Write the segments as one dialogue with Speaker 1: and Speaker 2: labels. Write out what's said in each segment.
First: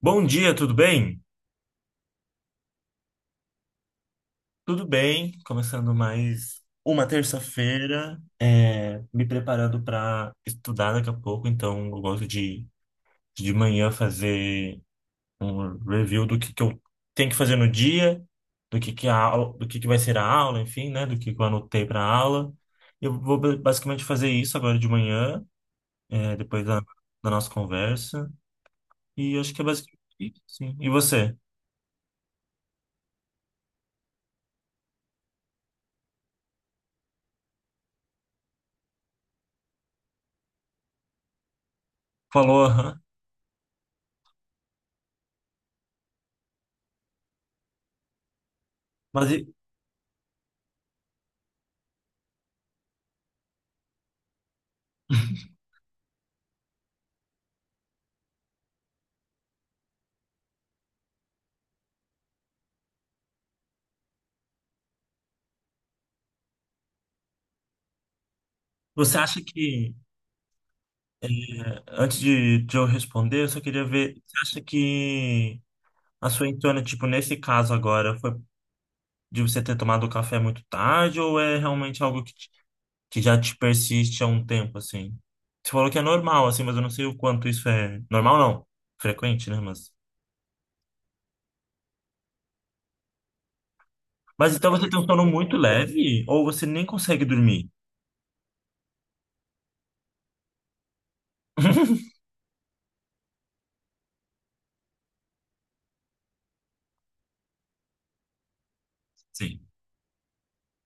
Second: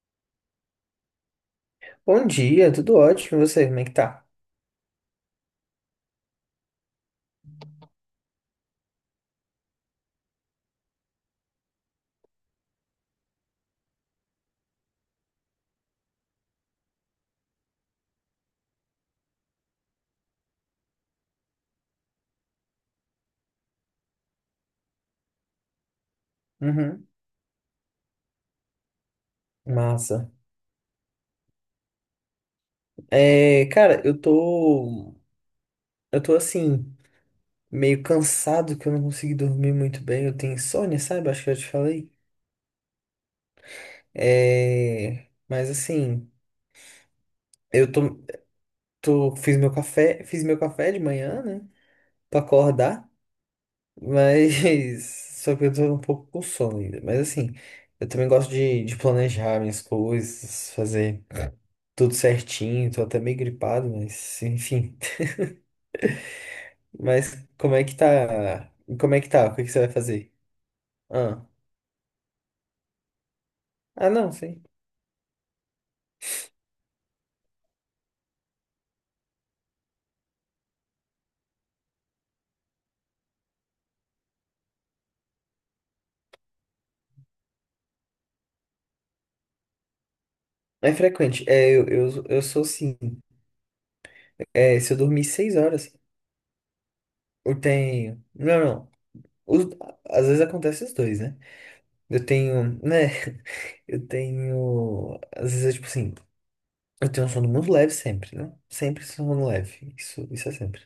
Speaker 1: Bom dia, tudo bem?
Speaker 2: Bom dia, tudo ótimo. E você, como é que tá?
Speaker 1: Tudo bem, começando mais uma terça-feira, me preparando para estudar daqui a pouco, então eu gosto de manhã fazer um review do que eu tenho que fazer no dia, do que vai ser a aula, enfim, né? Do que eu anotei para a aula. Eu vou basicamente fazer isso agora de manhã, depois da,
Speaker 2: Uhum.
Speaker 1: da nossa conversa, e acho que é basicamente
Speaker 2: Massa.
Speaker 1: isso, sim. E você?
Speaker 2: É, cara, eu tô assim, meio cansado que eu não consegui dormir muito bem. Eu tenho insônia, sabe? Acho que eu já te falei.
Speaker 1: Falou, aham.
Speaker 2: É, mas assim, eu tô,
Speaker 1: Mas
Speaker 2: tô. Fiz meu café de manhã, né? Pra acordar. Só que eu tô um pouco com sono ainda. Mas assim, eu também gosto de planejar minhas coisas, fazer tudo certinho. Tô até meio gripado, mas enfim. Mas como é que tá? Como
Speaker 1: você
Speaker 2: é que
Speaker 1: acha
Speaker 2: tá? O que que você vai
Speaker 1: que
Speaker 2: fazer?
Speaker 1: É,
Speaker 2: Ah.
Speaker 1: antes de eu responder, eu só queria
Speaker 2: Ah,
Speaker 1: ver,
Speaker 2: não,
Speaker 1: você acha
Speaker 2: sei.
Speaker 1: que a sua entona, tipo, nesse caso agora, foi de você ter tomado o café muito tarde ou é realmente algo que, que já te persiste há um tempo, assim? Você falou que é normal, assim, mas eu não sei o quanto isso é... Normal não, frequente, né? Mas,
Speaker 2: É frequente. É, eu sou sim.
Speaker 1: mas então
Speaker 2: É,
Speaker 1: você
Speaker 2: se eu
Speaker 1: tem um
Speaker 2: dormir
Speaker 1: sono muito
Speaker 2: 6 horas,
Speaker 1: leve ou você nem consegue
Speaker 2: eu
Speaker 1: dormir?
Speaker 2: tenho. Não, não. Os- Às vezes acontece os dois, né? Eu tenho, né? Eu tenho. Às vezes, é tipo assim, eu tenho um sono muito leve sempre, né? Sempre sono
Speaker 1: Sim.
Speaker 2: leve. Isso é sempre.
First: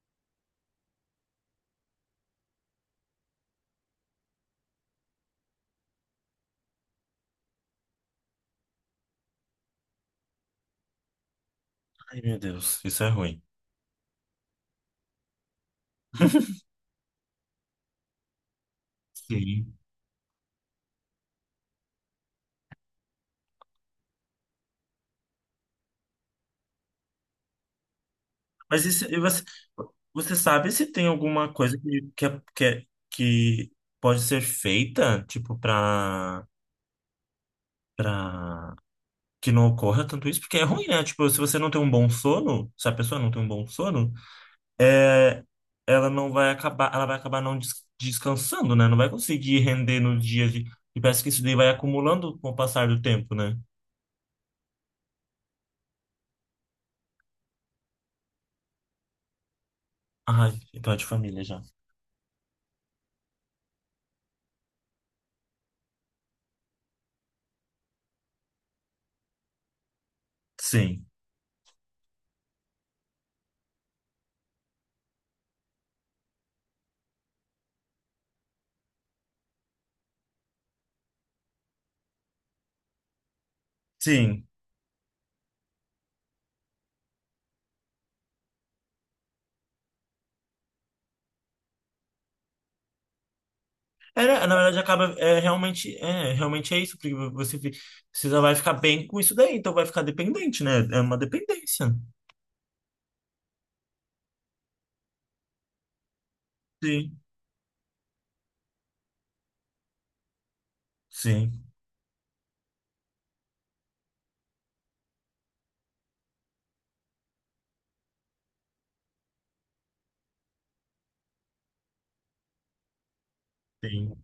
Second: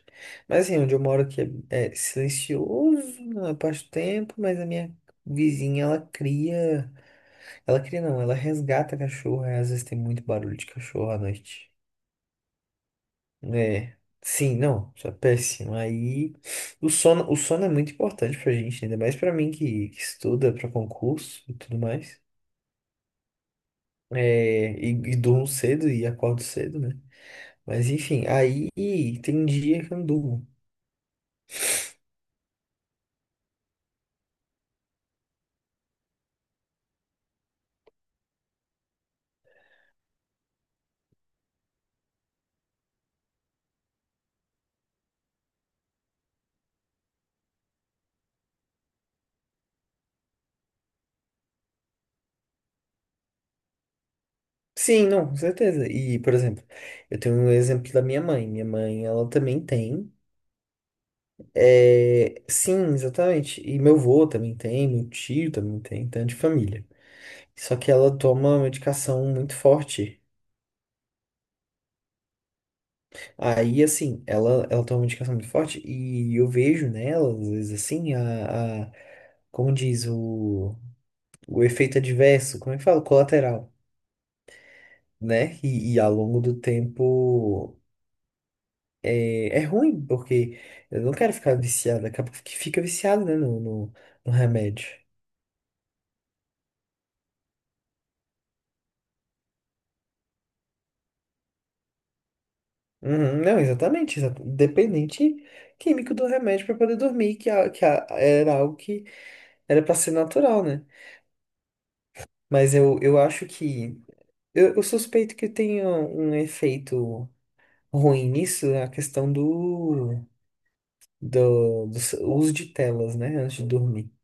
Speaker 2: Mas assim, onde eu moro aqui é silencioso na parte do tempo, mas a minha vizinha, ela cria. Ela cria, não, ela resgata cachorro. Aí, às vezes tem muito barulho de cachorro à noite.
Speaker 1: Ai, meu Deus, isso é ruim.
Speaker 2: É, sim, não, isso é péssimo. Aí o sono é muito importante pra gente, ainda mais pra mim
Speaker 1: Sim.
Speaker 2: que estuda pra concurso e tudo mais. É, e durmo cedo e acordo cedo, né? Mas enfim, aí
Speaker 1: Mas isso, e você,
Speaker 2: tem dia que eu não
Speaker 1: você
Speaker 2: durmo.
Speaker 1: sabe se tem alguma coisa que pode ser feita, tipo, pra que não ocorra tanto isso? Porque é ruim, né? Tipo, se você não tem um bom sono, se a pessoa não tem um bom sono, é, ela vai acabar não descansando, né? Não vai conseguir render nos dias de, e parece que isso daí vai acumulando com o passar do tempo, né?
Speaker 2: Sim, não, com certeza. E, por exemplo, eu tenho um exemplo da minha mãe. Minha mãe, ela também tem.
Speaker 1: Ah, então é de família já.
Speaker 2: É, sim, exatamente. E meu avô também tem, meu tio também tem, tanto de família. Só que ela toma uma medicação muito forte.
Speaker 1: Sim.
Speaker 2: Aí, assim, ela tem uma indicação muito forte e eu vejo nela, às vezes, assim, como diz, o efeito adverso, como é que fala? Colateral,
Speaker 1: Sim.
Speaker 2: né? E ao longo do tempo é ruim, porque eu não quero ficar viciado, acaba que fica viciado, né, no
Speaker 1: Era, na verdade,
Speaker 2: remédio.
Speaker 1: acaba é, realmente é isso, porque você precisa vai ficar bem com isso daí, então vai ficar dependente, né? É uma dependência.
Speaker 2: Uhum, não, exatamente, dependente químico do remédio para poder
Speaker 1: Sim,
Speaker 2: dormir, era algo que era para ser natural, né?
Speaker 1: sim,
Speaker 2: Mas eu suspeito que tenha um efeito ruim nisso, é a questão uso de telas, né? Antes de dormir.
Speaker 1: sim,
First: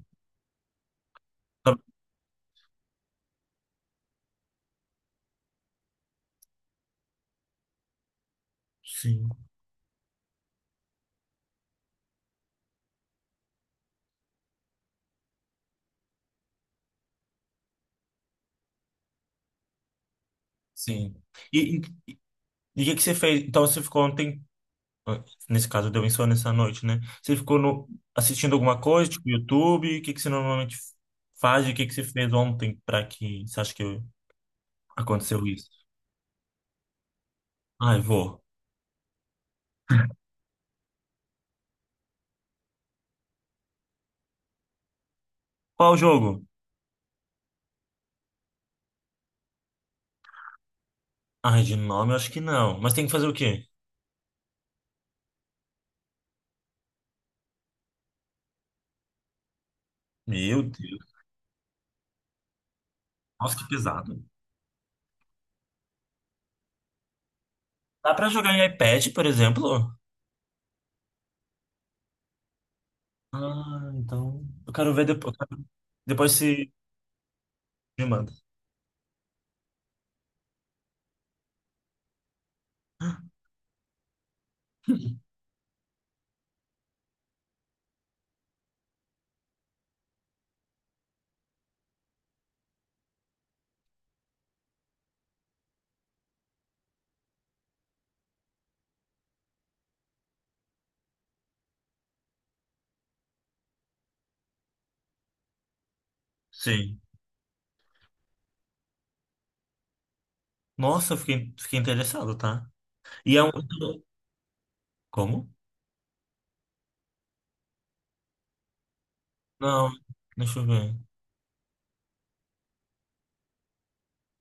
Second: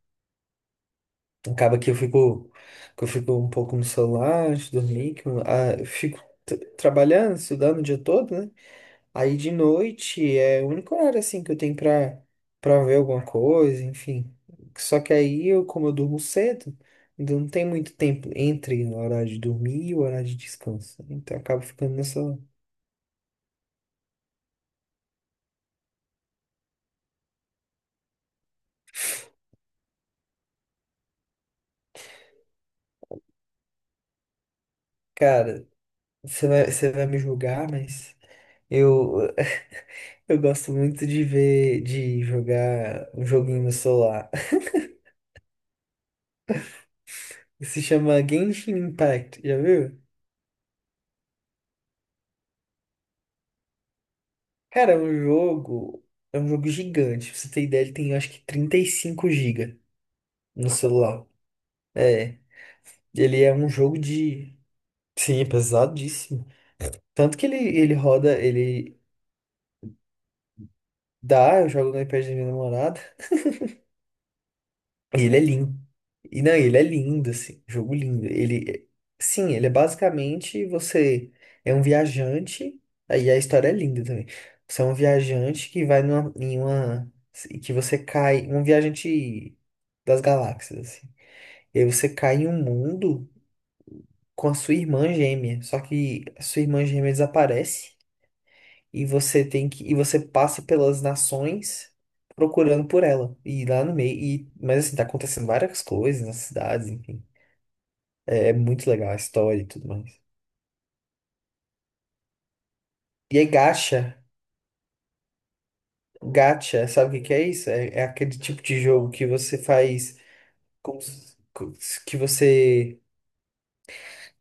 Speaker 1: Tá-
Speaker 2: Acaba que eu fico um pouco no celular antes de dormir, que eu fico trabalhando, estudando o dia todo, né?
Speaker 1: sim,
Speaker 2: Aí de noite é o único horário assim que eu tenho pra ver alguma coisa, enfim. Só que aí eu, como eu durmo cedo, ainda não tem muito tempo entre o horário de dormir e o horário de descanso,
Speaker 1: sim.
Speaker 2: né? Então eu acabo
Speaker 1: E, e,
Speaker 2: ficando nessa.
Speaker 1: e o que que você fez? Então você ficou ontem, ah, nesse caso deu insônia essa noite, né? Você ficou no, assistindo alguma coisa, tipo YouTube? O que que você normalmente faz? E o que que você fez ontem para que você acha que aconteceu
Speaker 2: Cara,
Speaker 1: isso?
Speaker 2: você vai me julgar,
Speaker 1: Ai,
Speaker 2: mas
Speaker 1: vou.
Speaker 2: eu, eu gosto muito de ver, de jogar um joguinho no celular.
Speaker 1: Qual o jogo?
Speaker 2: Se chama Genshin Impact, já viu?
Speaker 1: Ai, de nome eu acho que não. Mas tem que fazer o quê?
Speaker 2: Cara, é um jogo gigante. Pra você ter ideia, ele tem acho que 35 gigas
Speaker 1: Meu
Speaker 2: no
Speaker 1: Deus.
Speaker 2: celular. É. Ele é
Speaker 1: Nossa, que
Speaker 2: um jogo
Speaker 1: pesado.
Speaker 2: de. Sim, é pesadíssimo. Tanto que ele
Speaker 1: Dá pra
Speaker 2: roda,
Speaker 1: jogar em
Speaker 2: ele
Speaker 1: iPad, por exemplo?
Speaker 2: dá, eu jogo no iPad da minha namorada.
Speaker 1: Ah, então. Eu quero ver
Speaker 2: E
Speaker 1: depois.
Speaker 2: ele é lindo.
Speaker 1: Depois
Speaker 2: E não,
Speaker 1: se
Speaker 2: ele é lindo, assim. Jogo
Speaker 1: me
Speaker 2: lindo.
Speaker 1: manda.
Speaker 2: Ele. Sim, ele é basicamente você é um viajante. Aí a história é linda também. Você é um viajante que vai numa, em uma. E que você cai. Um viajante das galáxias, assim. E aí você cai em um mundo com a sua irmã gêmea. Só que a sua irmã gêmea desaparece e você tem que e você passa pelas nações procurando por ela. E lá no meio, mas assim, tá acontecendo várias coisas nas cidades,
Speaker 1: Sim.
Speaker 2: enfim. É muito legal a história e tudo mais.
Speaker 1: Nossa, eu fiquei interessado, tá? E
Speaker 2: E
Speaker 1: é
Speaker 2: aí
Speaker 1: um.
Speaker 2: gacha,
Speaker 1: Como?
Speaker 2: gacha, sabe o que que é isso? É aquele tipo de jogo que você
Speaker 1: Não,
Speaker 2: faz
Speaker 1: deixa eu ver.
Speaker 2: como se- que você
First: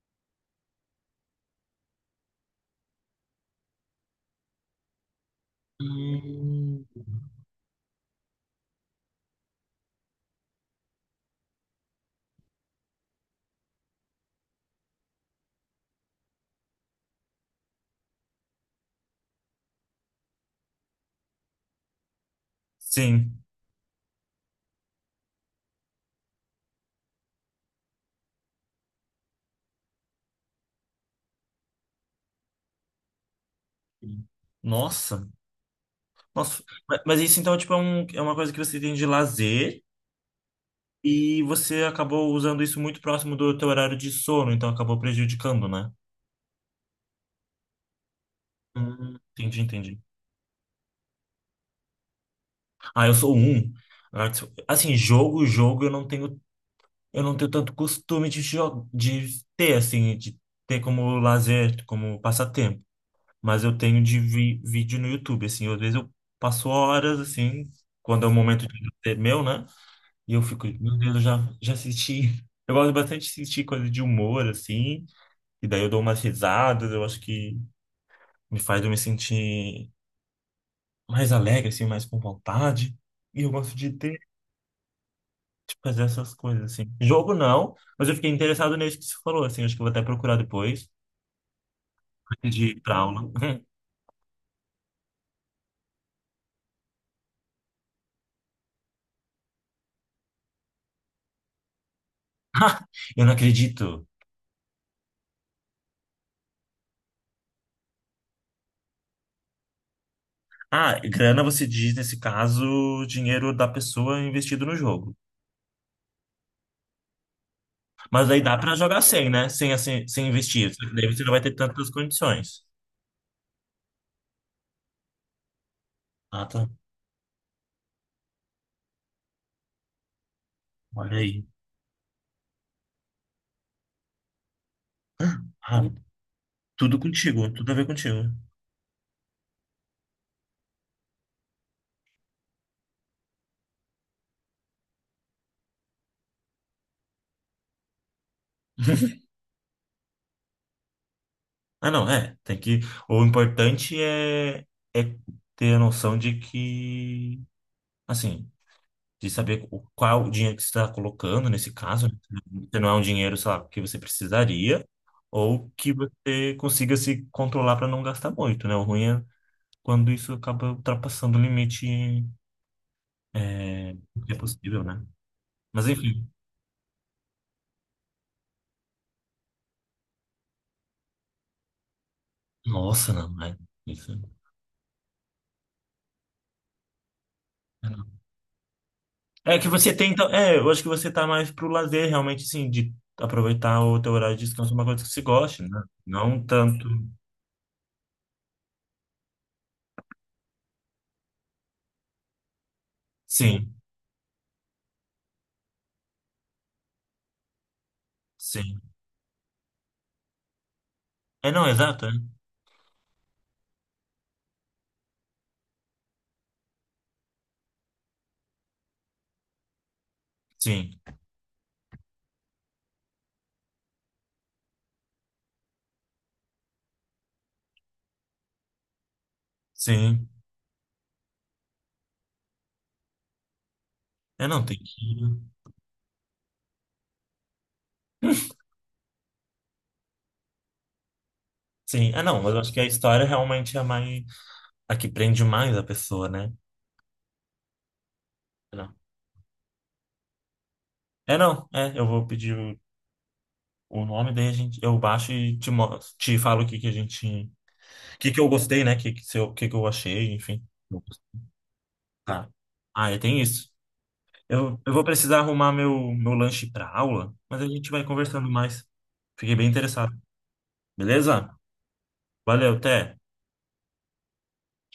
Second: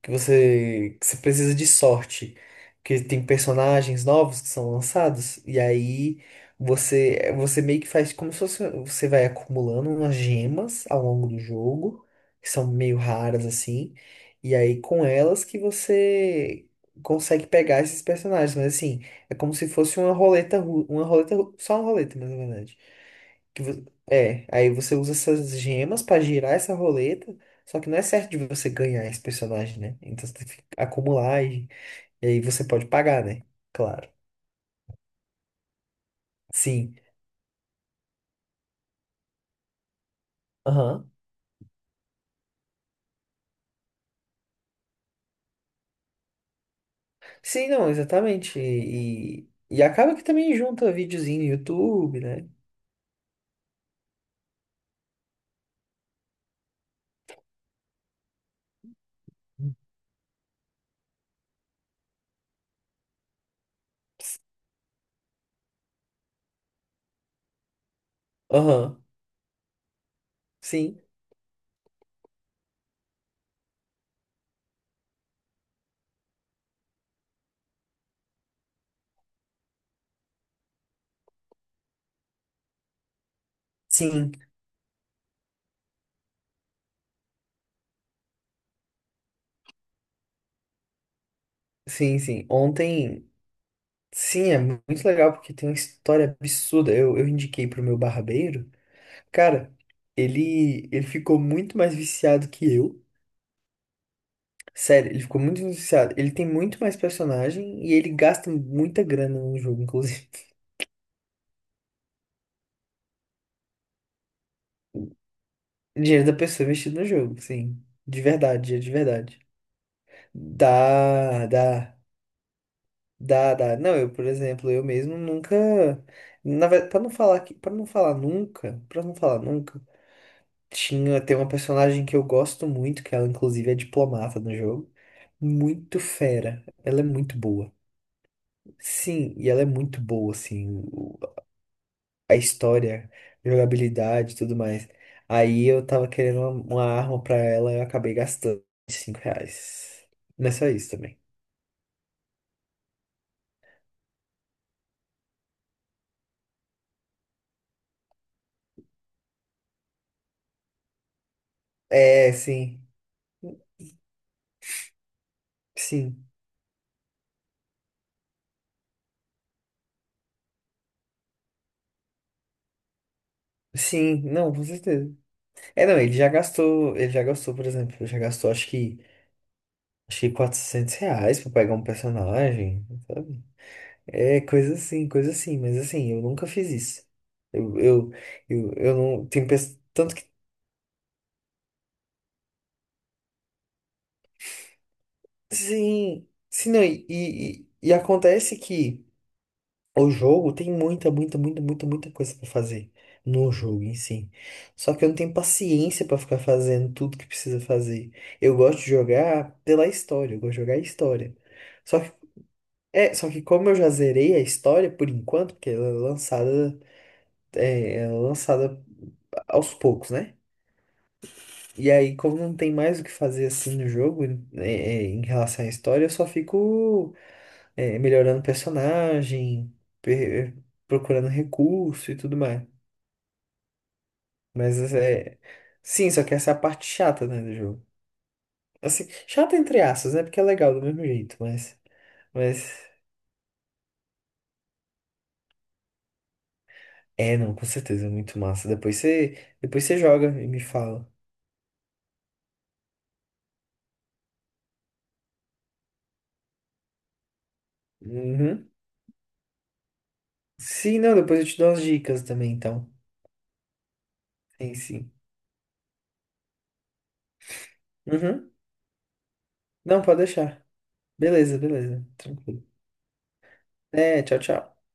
Speaker 2: que você precisa de sorte, que tem personagens novos que são lançados e aí
Speaker 1: Hum,
Speaker 2: você meio que faz como se fosse, você vai acumulando umas gemas ao longo do jogo, que são meio raras assim, e aí com elas que você consegue pegar esses personagens, mas assim, é como se fosse só uma roleta, mas na verdade.
Speaker 1: sim.
Speaker 2: Aí você usa essas gemas pra girar essa roleta, só que não é certo de você ganhar esse personagem, né? Então você tem que acumular e aí você pode pagar, né? Claro.
Speaker 1: Nossa. Nossa.
Speaker 2: Sim.
Speaker 1: Mas isso então, tipo, é uma coisa que você tem de lazer
Speaker 2: Aham.
Speaker 1: e você acabou usando isso muito próximo do teu horário de sono, então acabou prejudicando, né?
Speaker 2: Sim, não, exatamente. E,
Speaker 1: Entendi,
Speaker 2: e
Speaker 1: entendi.
Speaker 2: acaba que também junta videozinho no YouTube, né?
Speaker 1: Ah, eu sou um. Ah, tipo, assim, jogo, jogo, eu não tenho tanto costume de ter, assim, de ter como lazer, como passatempo. Mas eu tenho de vi vídeo no YouTube, assim, às vezes eu passo horas, assim, quando é o momento de
Speaker 2: Aham.
Speaker 1: lazer meu, né? E eu fico, meu
Speaker 2: Sim.
Speaker 1: Deus, eu já assisti. Eu gosto bastante de assistir coisa de humor, assim, e daí eu dou umas risadas, eu acho que me faz eu me sentir mais alegre, assim, mais com vontade. E eu gosto de ter
Speaker 2: Sim.
Speaker 1: fazer essas coisas, assim. Jogo não, mas eu fiquei interessado nisso que você falou, assim. Acho que eu vou até procurar depois,
Speaker 2: Sim, sim.
Speaker 1: antes de ir pra aula.
Speaker 2: Ontem. Sim, é muito legal porque tem uma história absurda. Eu indiquei pro meu barbeiro. Cara, ele ficou muito mais viciado que
Speaker 1: Ah,
Speaker 2: eu.
Speaker 1: eu não acredito.
Speaker 2: Sério, ele ficou muito viciado. Ele tem muito mais personagem e ele gasta muita grana no jogo, inclusive.
Speaker 1: Ah, grana você diz, nesse caso, dinheiro da pessoa investido no jogo.
Speaker 2: Dinheiro da pessoa investido no jogo, sim. De
Speaker 1: Mas aí dá
Speaker 2: verdade,
Speaker 1: pra
Speaker 2: dinheiro de
Speaker 1: jogar sem,
Speaker 2: verdade.
Speaker 1: né? Sem, assim, sem investir. Só que daí você não vai
Speaker 2: Dá,
Speaker 1: ter tantas
Speaker 2: dá,
Speaker 1: condições.
Speaker 2: dá, dá. Não, eu, por exemplo, eu mesmo nunca.
Speaker 1: Ah,
Speaker 2: Na
Speaker 1: tá.
Speaker 2: verdade, pra não falar que, para não falar nunca,
Speaker 1: Olha
Speaker 2: tinha, tem
Speaker 1: aí.
Speaker 2: uma personagem que eu gosto muito, que ela inclusive é diplomata no jogo.
Speaker 1: Ah,
Speaker 2: Muito fera.
Speaker 1: tudo
Speaker 2: Ela é muito
Speaker 1: contigo, tudo
Speaker 2: boa.
Speaker 1: a ver contigo.
Speaker 2: Sim, e ela é muito boa, assim, a história, jogabilidade e tudo mais. Aí eu tava querendo uma arma pra ela e eu acabei gastando 5 reais. Não é só isso também.
Speaker 1: Ah, não, é. Tem que. O importante é, ter a noção de que, assim, de saber qual é o dinheiro que você está colocando nesse caso, né?
Speaker 2: É,
Speaker 1: Se
Speaker 2: sim,
Speaker 1: não é um dinheiro, sei lá, que você precisaria, ou que
Speaker 2: sim,
Speaker 1: você consiga se controlar para não gastar muito, né? O ruim é quando isso acaba ultrapassando o limite
Speaker 2: sim,
Speaker 1: que é
Speaker 2: não, com
Speaker 1: possível, né?
Speaker 2: certeza. É,
Speaker 1: Mas
Speaker 2: não, ele
Speaker 1: enfim,
Speaker 2: já gastou, ele já gastou, por exemplo, já gastou acho que 400 reais pra pegar um personagem,
Speaker 1: nossa, não,
Speaker 2: sabe?
Speaker 1: né? Isso.
Speaker 2: É, coisa assim, mas assim, eu nunca fiz isso. Eu,
Speaker 1: É não.
Speaker 2: eu, eu não, tem
Speaker 1: É que
Speaker 2: pessoas,
Speaker 1: você tem,
Speaker 2: tanto que,
Speaker 1: então, eu acho que você tá mais pro lazer, realmente, assim, de aproveitar o teu horário de descanso, uma coisa que você goste, né?
Speaker 2: sim,
Speaker 1: Não
Speaker 2: sim, não,
Speaker 1: tanto.
Speaker 2: e acontece que o jogo tem muita, muita, muita, muita, muita coisa pra fazer no
Speaker 1: Sim,
Speaker 2: jogo em si. Só que eu não tenho paciência pra ficar fazendo tudo que precisa fazer. Eu gosto
Speaker 1: sim.
Speaker 2: de jogar pela história, eu gosto de jogar a história.
Speaker 1: É, não,
Speaker 2: Só
Speaker 1: exato,
Speaker 2: que,
Speaker 1: né?
Speaker 2: só que como eu já zerei a história por enquanto, porque ela é lançada aos poucos, né?
Speaker 1: Sim,
Speaker 2: E aí, como não tem mais o que fazer assim no jogo, é, em relação à história, eu só fico melhorando o personagem,
Speaker 1: sim.
Speaker 2: per- procurando recurso e tudo mais.
Speaker 1: É, não, tem que.
Speaker 2: Mas é. Sim, só que essa é a parte chata, né, do jogo. Assim, chata entre aspas, né? Porque é legal do mesmo jeito,
Speaker 1: Sim, é, não, mas eu acho que a
Speaker 2: Mas.
Speaker 1: história realmente é mais. A que prende mais a pessoa, né?
Speaker 2: É, não, com certeza, é muito massa.
Speaker 1: É, não.
Speaker 2: Depois você joga e me fala.
Speaker 1: É, não, eu vou pedir o nome, daí a gente, eu baixo e te falo o que que a gente. O que que eu
Speaker 2: Uhum.
Speaker 1: gostei, né? O que, que, se eu- o que que eu achei, enfim.
Speaker 2: Sim, não, depois eu te dou umas dicas
Speaker 1: Tá.
Speaker 2: também, então.
Speaker 1: Ah, é, tem isso.
Speaker 2: Sim,
Speaker 1: Eu vou
Speaker 2: sim.
Speaker 1: precisar arrumar meu lanche pra aula, mas a gente vai conversando
Speaker 2: Uhum.
Speaker 1: mais. Fiquei bem
Speaker 2: Não,
Speaker 1: interessado.
Speaker 2: pode deixar.
Speaker 1: Beleza?
Speaker 2: Beleza, beleza. Tranquilo.
Speaker 1: Valeu, até.
Speaker 2: É, tchau, tchau.